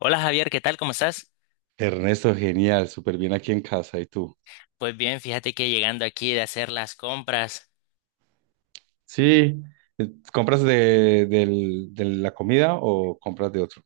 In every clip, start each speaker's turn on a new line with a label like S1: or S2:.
S1: Hola Javier, ¿qué tal? ¿Cómo estás?
S2: Ernesto, genial, súper bien aquí en casa. ¿Y tú?
S1: Pues bien, fíjate que llegando aquí de hacer las compras,
S2: Sí. ¿Compras de la comida o compras de otro?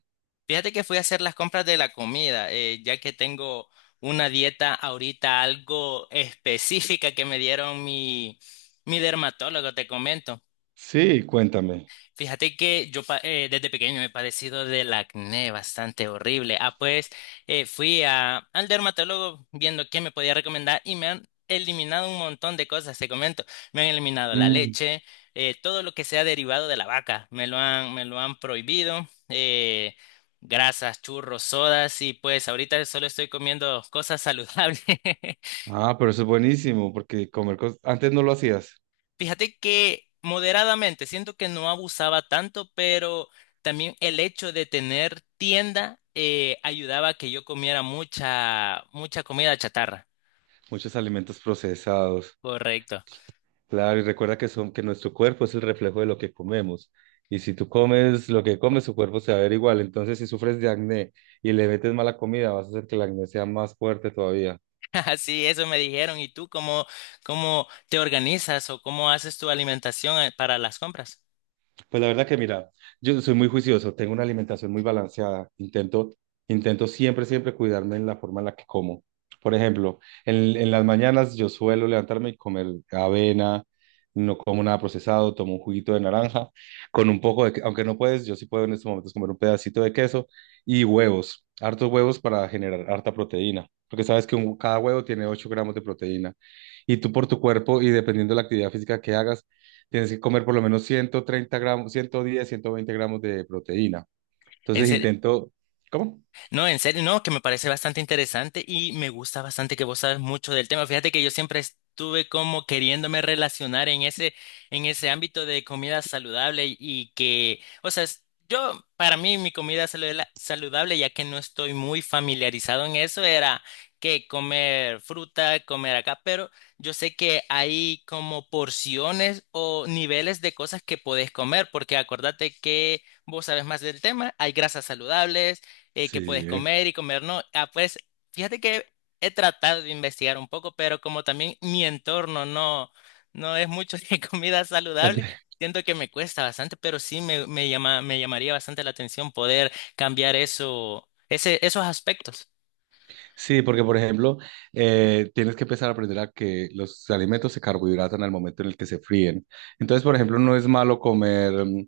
S1: fíjate que fui a hacer las compras de la comida, ya que tengo una dieta ahorita algo específica que me dieron mi dermatólogo, te comento.
S2: Sí, cuéntame.
S1: Fíjate que yo desde pequeño he padecido del acné bastante horrible. Ah, pues al dermatólogo viendo qué me podía recomendar y me han eliminado un montón de cosas, te comento. Me han eliminado la
S2: Mm.
S1: leche, todo lo que sea derivado de la vaca, me lo han prohibido, grasas, churros, sodas y pues ahorita solo estoy comiendo cosas saludables.
S2: Ah, pero eso es buenísimo, porque antes no lo hacías.
S1: Fíjate que moderadamente, siento que no abusaba tanto, pero también el hecho de tener tienda ayudaba a que yo comiera mucha comida chatarra.
S2: Muchos alimentos procesados.
S1: Correcto.
S2: Claro, y recuerda que son que nuestro cuerpo es el reflejo de lo que comemos. Y si tú comes lo que comes, tu cuerpo se va a ver igual. Entonces, si sufres de acné y le metes mala comida, vas a hacer que el acné sea más fuerte todavía.
S1: Así, eso me dijeron. ¿Y tú cómo te organizas o cómo haces tu alimentación para las compras?
S2: Pues la verdad que mira, yo soy muy juicioso, tengo una alimentación muy balanceada, intento siempre cuidarme en la forma en la que como. Por ejemplo, en las mañanas yo suelo levantarme y comer avena, no como nada procesado, tomo un juguito de naranja, con un poco aunque no puedes, yo sí puedo en estos momentos comer un pedacito de queso y huevos, hartos huevos para generar harta proteína, porque sabes que cada huevo tiene 8 gramos de proteína. Y tú por tu cuerpo y dependiendo de la actividad física que hagas, tienes que comer por lo menos 130 gramos, 110, 120 gramos de proteína. Entonces intento, ¿cómo?
S1: No, en serio, no, que me parece bastante interesante y me gusta bastante que vos sabes mucho del tema. Fíjate que yo siempre estuve como queriéndome relacionar en en ese ámbito de comida saludable y que, o sea, yo, para mí, mi saludable, ya que no estoy muy familiarizado en eso, era que comer fruta, comer acá, pero yo sé que hay como porciones o niveles de cosas que podés comer, porque acordate que vos sabes más del tema, hay grasas saludables qué puedes
S2: Sí,
S1: comer y comer no. Ah, pues fíjate que he tratado de investigar un poco, pero como también mi entorno no, no es mucho de comida saludable, siento que me cuesta bastante, pero me llamaría bastante la atención poder cambiar esos aspectos.
S2: sí, porque por ejemplo, tienes que empezar a aprender a que los alimentos se carbohidratan al momento en el que se fríen. Entonces, por ejemplo, no es malo comer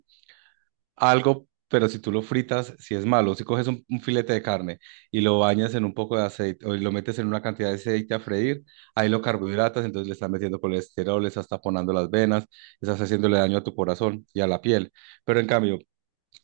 S2: algo, pero si tú lo fritas, si es malo. Si coges un filete de carne y lo bañas en un poco de aceite o lo metes en una cantidad de aceite a freír, ahí lo carbohidratas, entonces le estás metiendo colesterol, le estás taponando las venas, estás haciéndole daño a tu corazón y a la piel. Pero en cambio,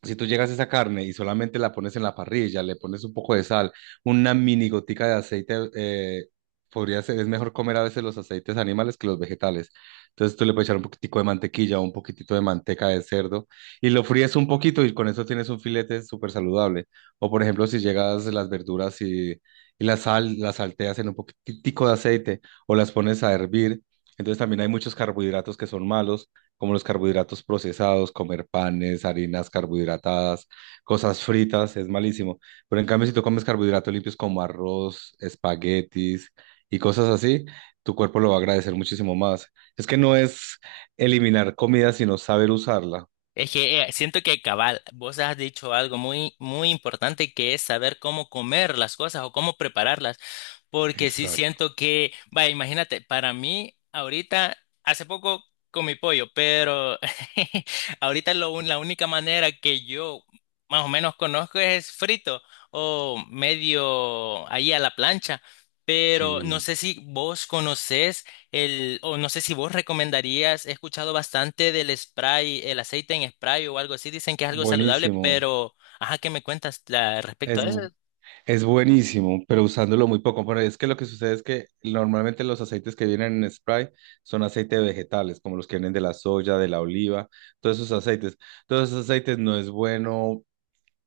S2: si tú llegas a esa carne y solamente la pones en la parrilla, le pones un poco de sal, una mini gotica de aceite, podría ser, es mejor comer a veces los aceites animales que los vegetales. Entonces tú le puedes echar un poquitico de mantequilla o un poquitito de manteca de cerdo y lo fríes un poquito y con eso tienes un filete súper saludable. O por ejemplo, si llegas las verduras y la sal, las salteas en un poquitico de aceite o las pones a hervir. Entonces también hay muchos carbohidratos que son malos como los carbohidratos procesados, comer panes, harinas carbohidratadas, cosas fritas, es malísimo. Pero en cambio, si tú comes carbohidratos limpios como arroz, espaguetis y cosas así, tu cuerpo lo va a agradecer muchísimo más. Es que no es eliminar comida, sino saber usarla.
S1: Es que siento que cabal, vos has dicho algo muy importante que es saber cómo comer las cosas o cómo prepararlas, porque sí
S2: Exacto.
S1: siento que, vaya, imagínate, para mí ahorita, hace poco comí pollo, pero ahorita la única manera que yo más o menos conozco es frito o medio ahí a la plancha, pero
S2: Sí.
S1: no sé si vos conocés. O no sé si vos recomendarías, he escuchado bastante del spray, el aceite en spray o algo así, dicen que es algo saludable,
S2: Buenísimo.
S1: pero, ajá, ¿qué me cuentas respecto a
S2: Es,
S1: eso?
S2: Es buenísimo, pero usándolo muy poco. Bueno, es que lo que sucede es que normalmente los aceites que vienen en spray son aceites vegetales, como los que vienen de la soya, de la oliva, todos esos aceites. Todos esos aceites no es bueno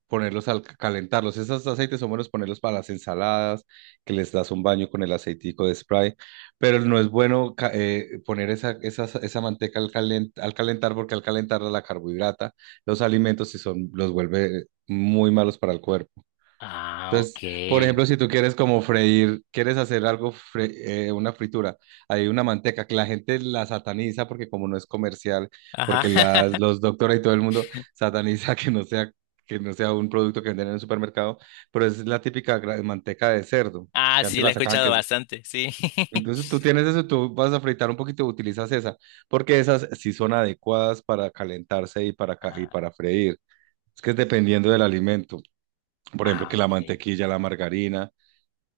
S2: ponerlos al calentarlos. Esos aceites son buenos ponerlos para las ensaladas, que les das un baño con el aceitico de spray, pero no es bueno poner esa manteca al al calentar, porque al calentarla la carbohidrata, los alimentos, y son, los vuelve muy malos para el cuerpo.
S1: Ah,
S2: Entonces, por ejemplo,
S1: ok.
S2: si tú quieres como freír, quieres hacer algo, una fritura, hay una manteca que la gente la sataniza porque como no es comercial,
S1: Ajá.
S2: porque los doctores y todo el mundo sataniza que no sea un producto que venden en el supermercado, pero es la típica manteca de cerdo,
S1: Ah,
S2: que
S1: sí,
S2: antes
S1: la
S2: la
S1: he
S2: sacaban que
S1: escuchado
S2: es...
S1: bastante, sí.
S2: Entonces tú tienes eso, tú vas a fritar un poquito, utilizas esa, porque esas sí son adecuadas para calentarse y
S1: Ah,
S2: para freír. Es que es dependiendo del alimento. Por ejemplo,
S1: ah,
S2: que la
S1: ok.
S2: mantequilla, la margarina.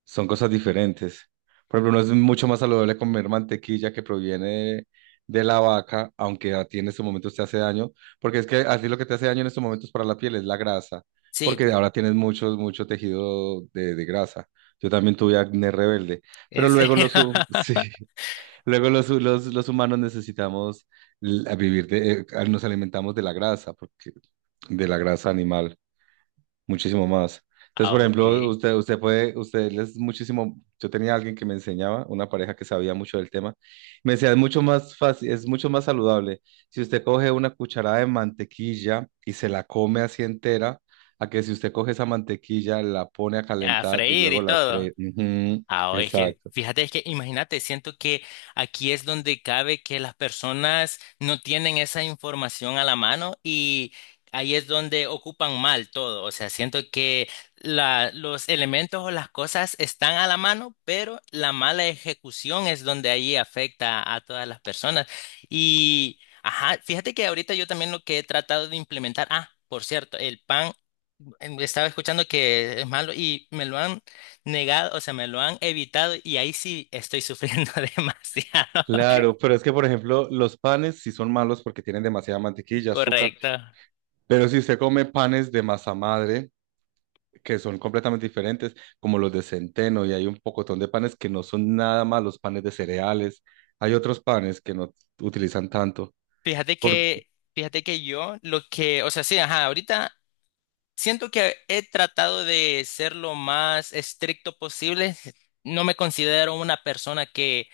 S2: Son cosas diferentes. Por ejemplo, uno es mucho más saludable comer mantequilla que proviene de la vaca, aunque a ti en estos momentos te hace daño, porque es que así lo que te hace daño en estos momentos para la piel es la grasa,
S1: Sí,
S2: porque ahora tienes mucho, mucho tejido de grasa. Yo también tuve acné rebelde, pero
S1: en
S2: luego
S1: serio.
S2: sí, luego los humanos necesitamos nos alimentamos de la grasa, porque de la grasa animal muchísimo más. Entonces,
S1: Ah,
S2: por
S1: ok.
S2: ejemplo, usted puede, usted es muchísimo, yo tenía alguien que me enseñaba, una pareja que sabía mucho del tema, me decía, es mucho más fácil, es mucho más saludable. Si usted coge una cucharada de mantequilla y se la come así entera, a que si usted coge esa mantequilla, la pone a
S1: A
S2: calentar y
S1: freír
S2: luego
S1: y
S2: la
S1: todo.
S2: fríe. Ujú,
S1: Ah, es que,
S2: exacto.
S1: fíjate, es que imagínate, siento que aquí es donde cabe que las personas no tienen esa información a la mano y ahí es donde ocupan mal todo. O sea, siento que los elementos o las cosas están a la mano, pero la mala ejecución es donde ahí afecta a todas las personas. Y, ajá, fíjate que ahorita yo también lo que he tratado de implementar, ah, por cierto, el pan estaba escuchando que es malo y me lo han negado, o sea, me lo han evitado y ahí sí estoy sufriendo demasiado.
S2: Claro, pero es que, por ejemplo, los panes sí son malos porque tienen demasiada mantequilla, azúcar,
S1: Correcto.
S2: pero si usted come panes de masa madre, que son completamente diferentes, como los de centeno, y hay un pocotón de panes que no son nada más los panes de cereales. Hay otros panes que no utilizan tanto. Por...
S1: Fíjate que yo lo que, o sea, sí, ajá, ahorita siento que he tratado de ser lo más estricto posible. No me considero una persona que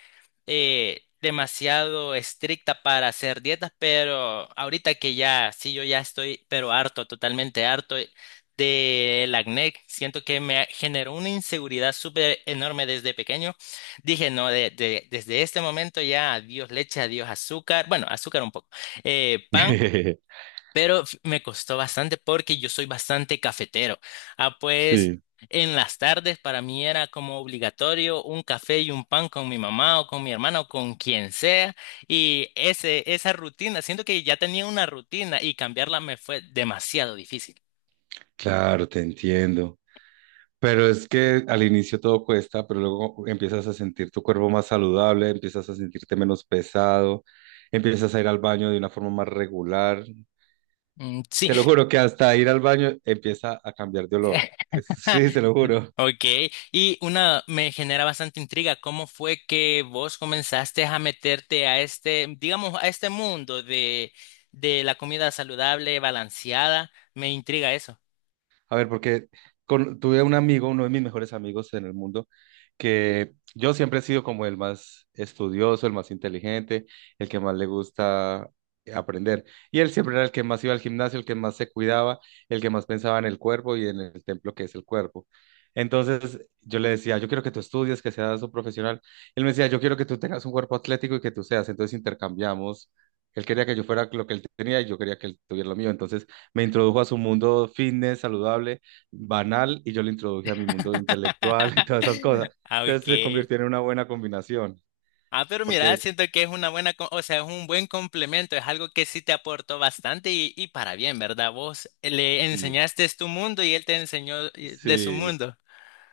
S1: demasiado estricta para hacer dietas, pero ahorita que ya, sí, yo ya estoy, pero harto, totalmente harto del acné. Siento que me generó una inseguridad súper enorme desde pequeño. Dije, no, desde este momento ya adiós leche, adiós azúcar, bueno, azúcar un poco, pan pero me costó bastante porque yo soy bastante cafetero. Ah, pues
S2: Sí,
S1: en las tardes para mí era como obligatorio un café y un pan con mi mamá o con mi hermana o con quien sea. Esa rutina, siento que ya tenía una rutina y cambiarla me fue demasiado difícil.
S2: claro, te entiendo. Pero es que al inicio todo cuesta, pero luego empiezas a sentir tu cuerpo más saludable, empiezas a sentirte menos pesado, empiezas a ir al baño de una forma más regular.
S1: Mm, sí,
S2: Te lo juro que hasta ir al baño empieza a cambiar de olor. Es- Sí, se lo juro.
S1: ok, y una me genera bastante intriga, ¿cómo fue que vos comenzaste a meterte a este, digamos, a este mundo de la comida saludable, balanceada? Me intriga eso.
S2: A ver, porque tuve un amigo, uno de mis mejores amigos en el mundo, que yo siempre he sido como el más estudioso, el más inteligente, el que más le gusta aprender. Y él siempre era el que más iba al gimnasio, el que más se cuidaba, el que más pensaba en el cuerpo y en el templo que es el cuerpo. Entonces yo le decía, yo quiero que tú estudies, que seas un profesional. Él me decía, yo quiero que tú tengas un cuerpo atlético y que tú seas. Entonces intercambiamos. Él quería que yo fuera lo que él tenía y yo quería que él tuviera lo mío. Entonces me introdujo a su mundo fitness, saludable, banal, y yo le introduje a mi mundo intelectual y todas esas cosas.
S1: Ah,
S2: Entonces se
S1: ok.
S2: convirtió en una buena combinación,
S1: Ah, pero mira,
S2: porque
S1: siento que es una o sea, es un buen complemento, es algo que sí te aportó bastante y para bien, ¿verdad? Vos le
S2: sí,
S1: enseñaste tu mundo y él te enseñó de su
S2: sí,
S1: mundo.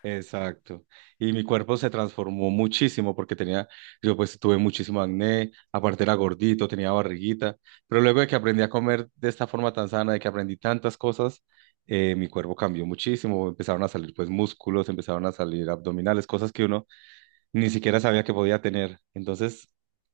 S2: exacto. Y mi cuerpo se transformó muchísimo porque yo pues tuve muchísimo acné, aparte era gordito, tenía barriguita, pero luego de que aprendí a comer de esta forma tan sana, de que aprendí tantas cosas, mi cuerpo cambió muchísimo, empezaron a salir pues músculos, empezaron a salir abdominales, cosas que uno ni siquiera sabía que podía tener. Entonces,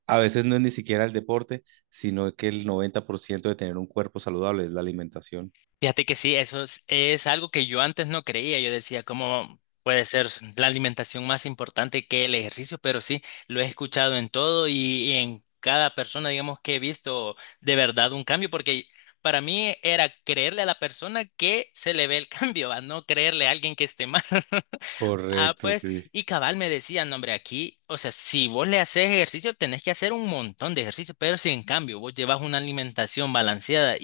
S2: a veces no es ni siquiera el deporte, sino que el 90% de tener un cuerpo saludable es la alimentación.
S1: Fíjate que sí, es algo que yo antes no creía. Yo decía, ¿cómo puede ser la alimentación más importante que el ejercicio? Pero sí, lo he escuchado en todo y en cada persona, digamos, que he visto de verdad un cambio, porque para mí era creerle a la persona que se le ve el cambio, a no creerle a alguien que esté mal. Ah,
S2: Correcto,
S1: pues,
S2: sí.
S1: y cabal me decía, no, hombre, aquí, o sea, si vos le haces ejercicio, tenés que hacer un montón de ejercicio, pero si en cambio vos llevas una alimentación balanceada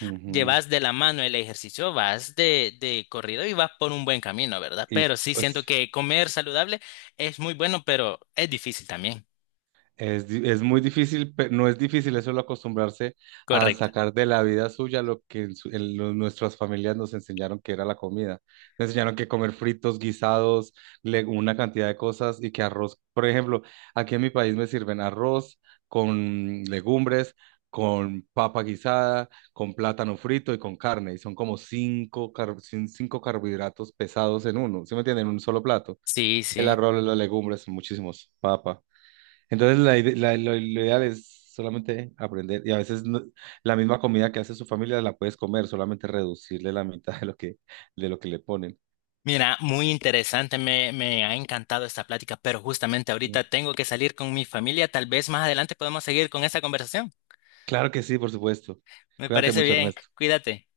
S2: Ujú.
S1: llevas de la mano el ejercicio, vas de corrido y vas por un buen camino, ¿verdad?
S2: Y
S1: Pero sí siento
S2: pues
S1: que comer saludable es muy bueno, pero es difícil también.
S2: Es muy difícil, pero no es difícil, eso solo acostumbrarse a
S1: Correcto.
S2: sacar de la vida suya lo que en nuestras familias nos enseñaron que era la comida. Nos enseñaron que comer fritos, guisados, una cantidad de cosas y que arroz, por ejemplo, aquí en mi país me sirven arroz con legumbres, con papa guisada, con plátano frito y con carne. Y son como cinco carbohidratos pesados en uno, ¿sí me entienden? En un solo plato.
S1: Sí,
S2: El
S1: sí.
S2: arroz, las legumbres, muchísimos, papa. Entonces, la, ide- la- lo ideal es solamente aprender. Y a veces la misma comida que hace su familia la puedes comer, solamente reducirle la mitad de lo que, le ponen.
S1: Mira, muy interesante, me ha encantado esta plática, pero justamente
S2: Sí.
S1: ahorita tengo que salir con mi familia, tal vez más adelante podemos seguir con esta conversación.
S2: Claro que sí, por supuesto.
S1: Me
S2: Cuídate
S1: parece
S2: mucho,
S1: bien,
S2: Ernesto.
S1: cuídate.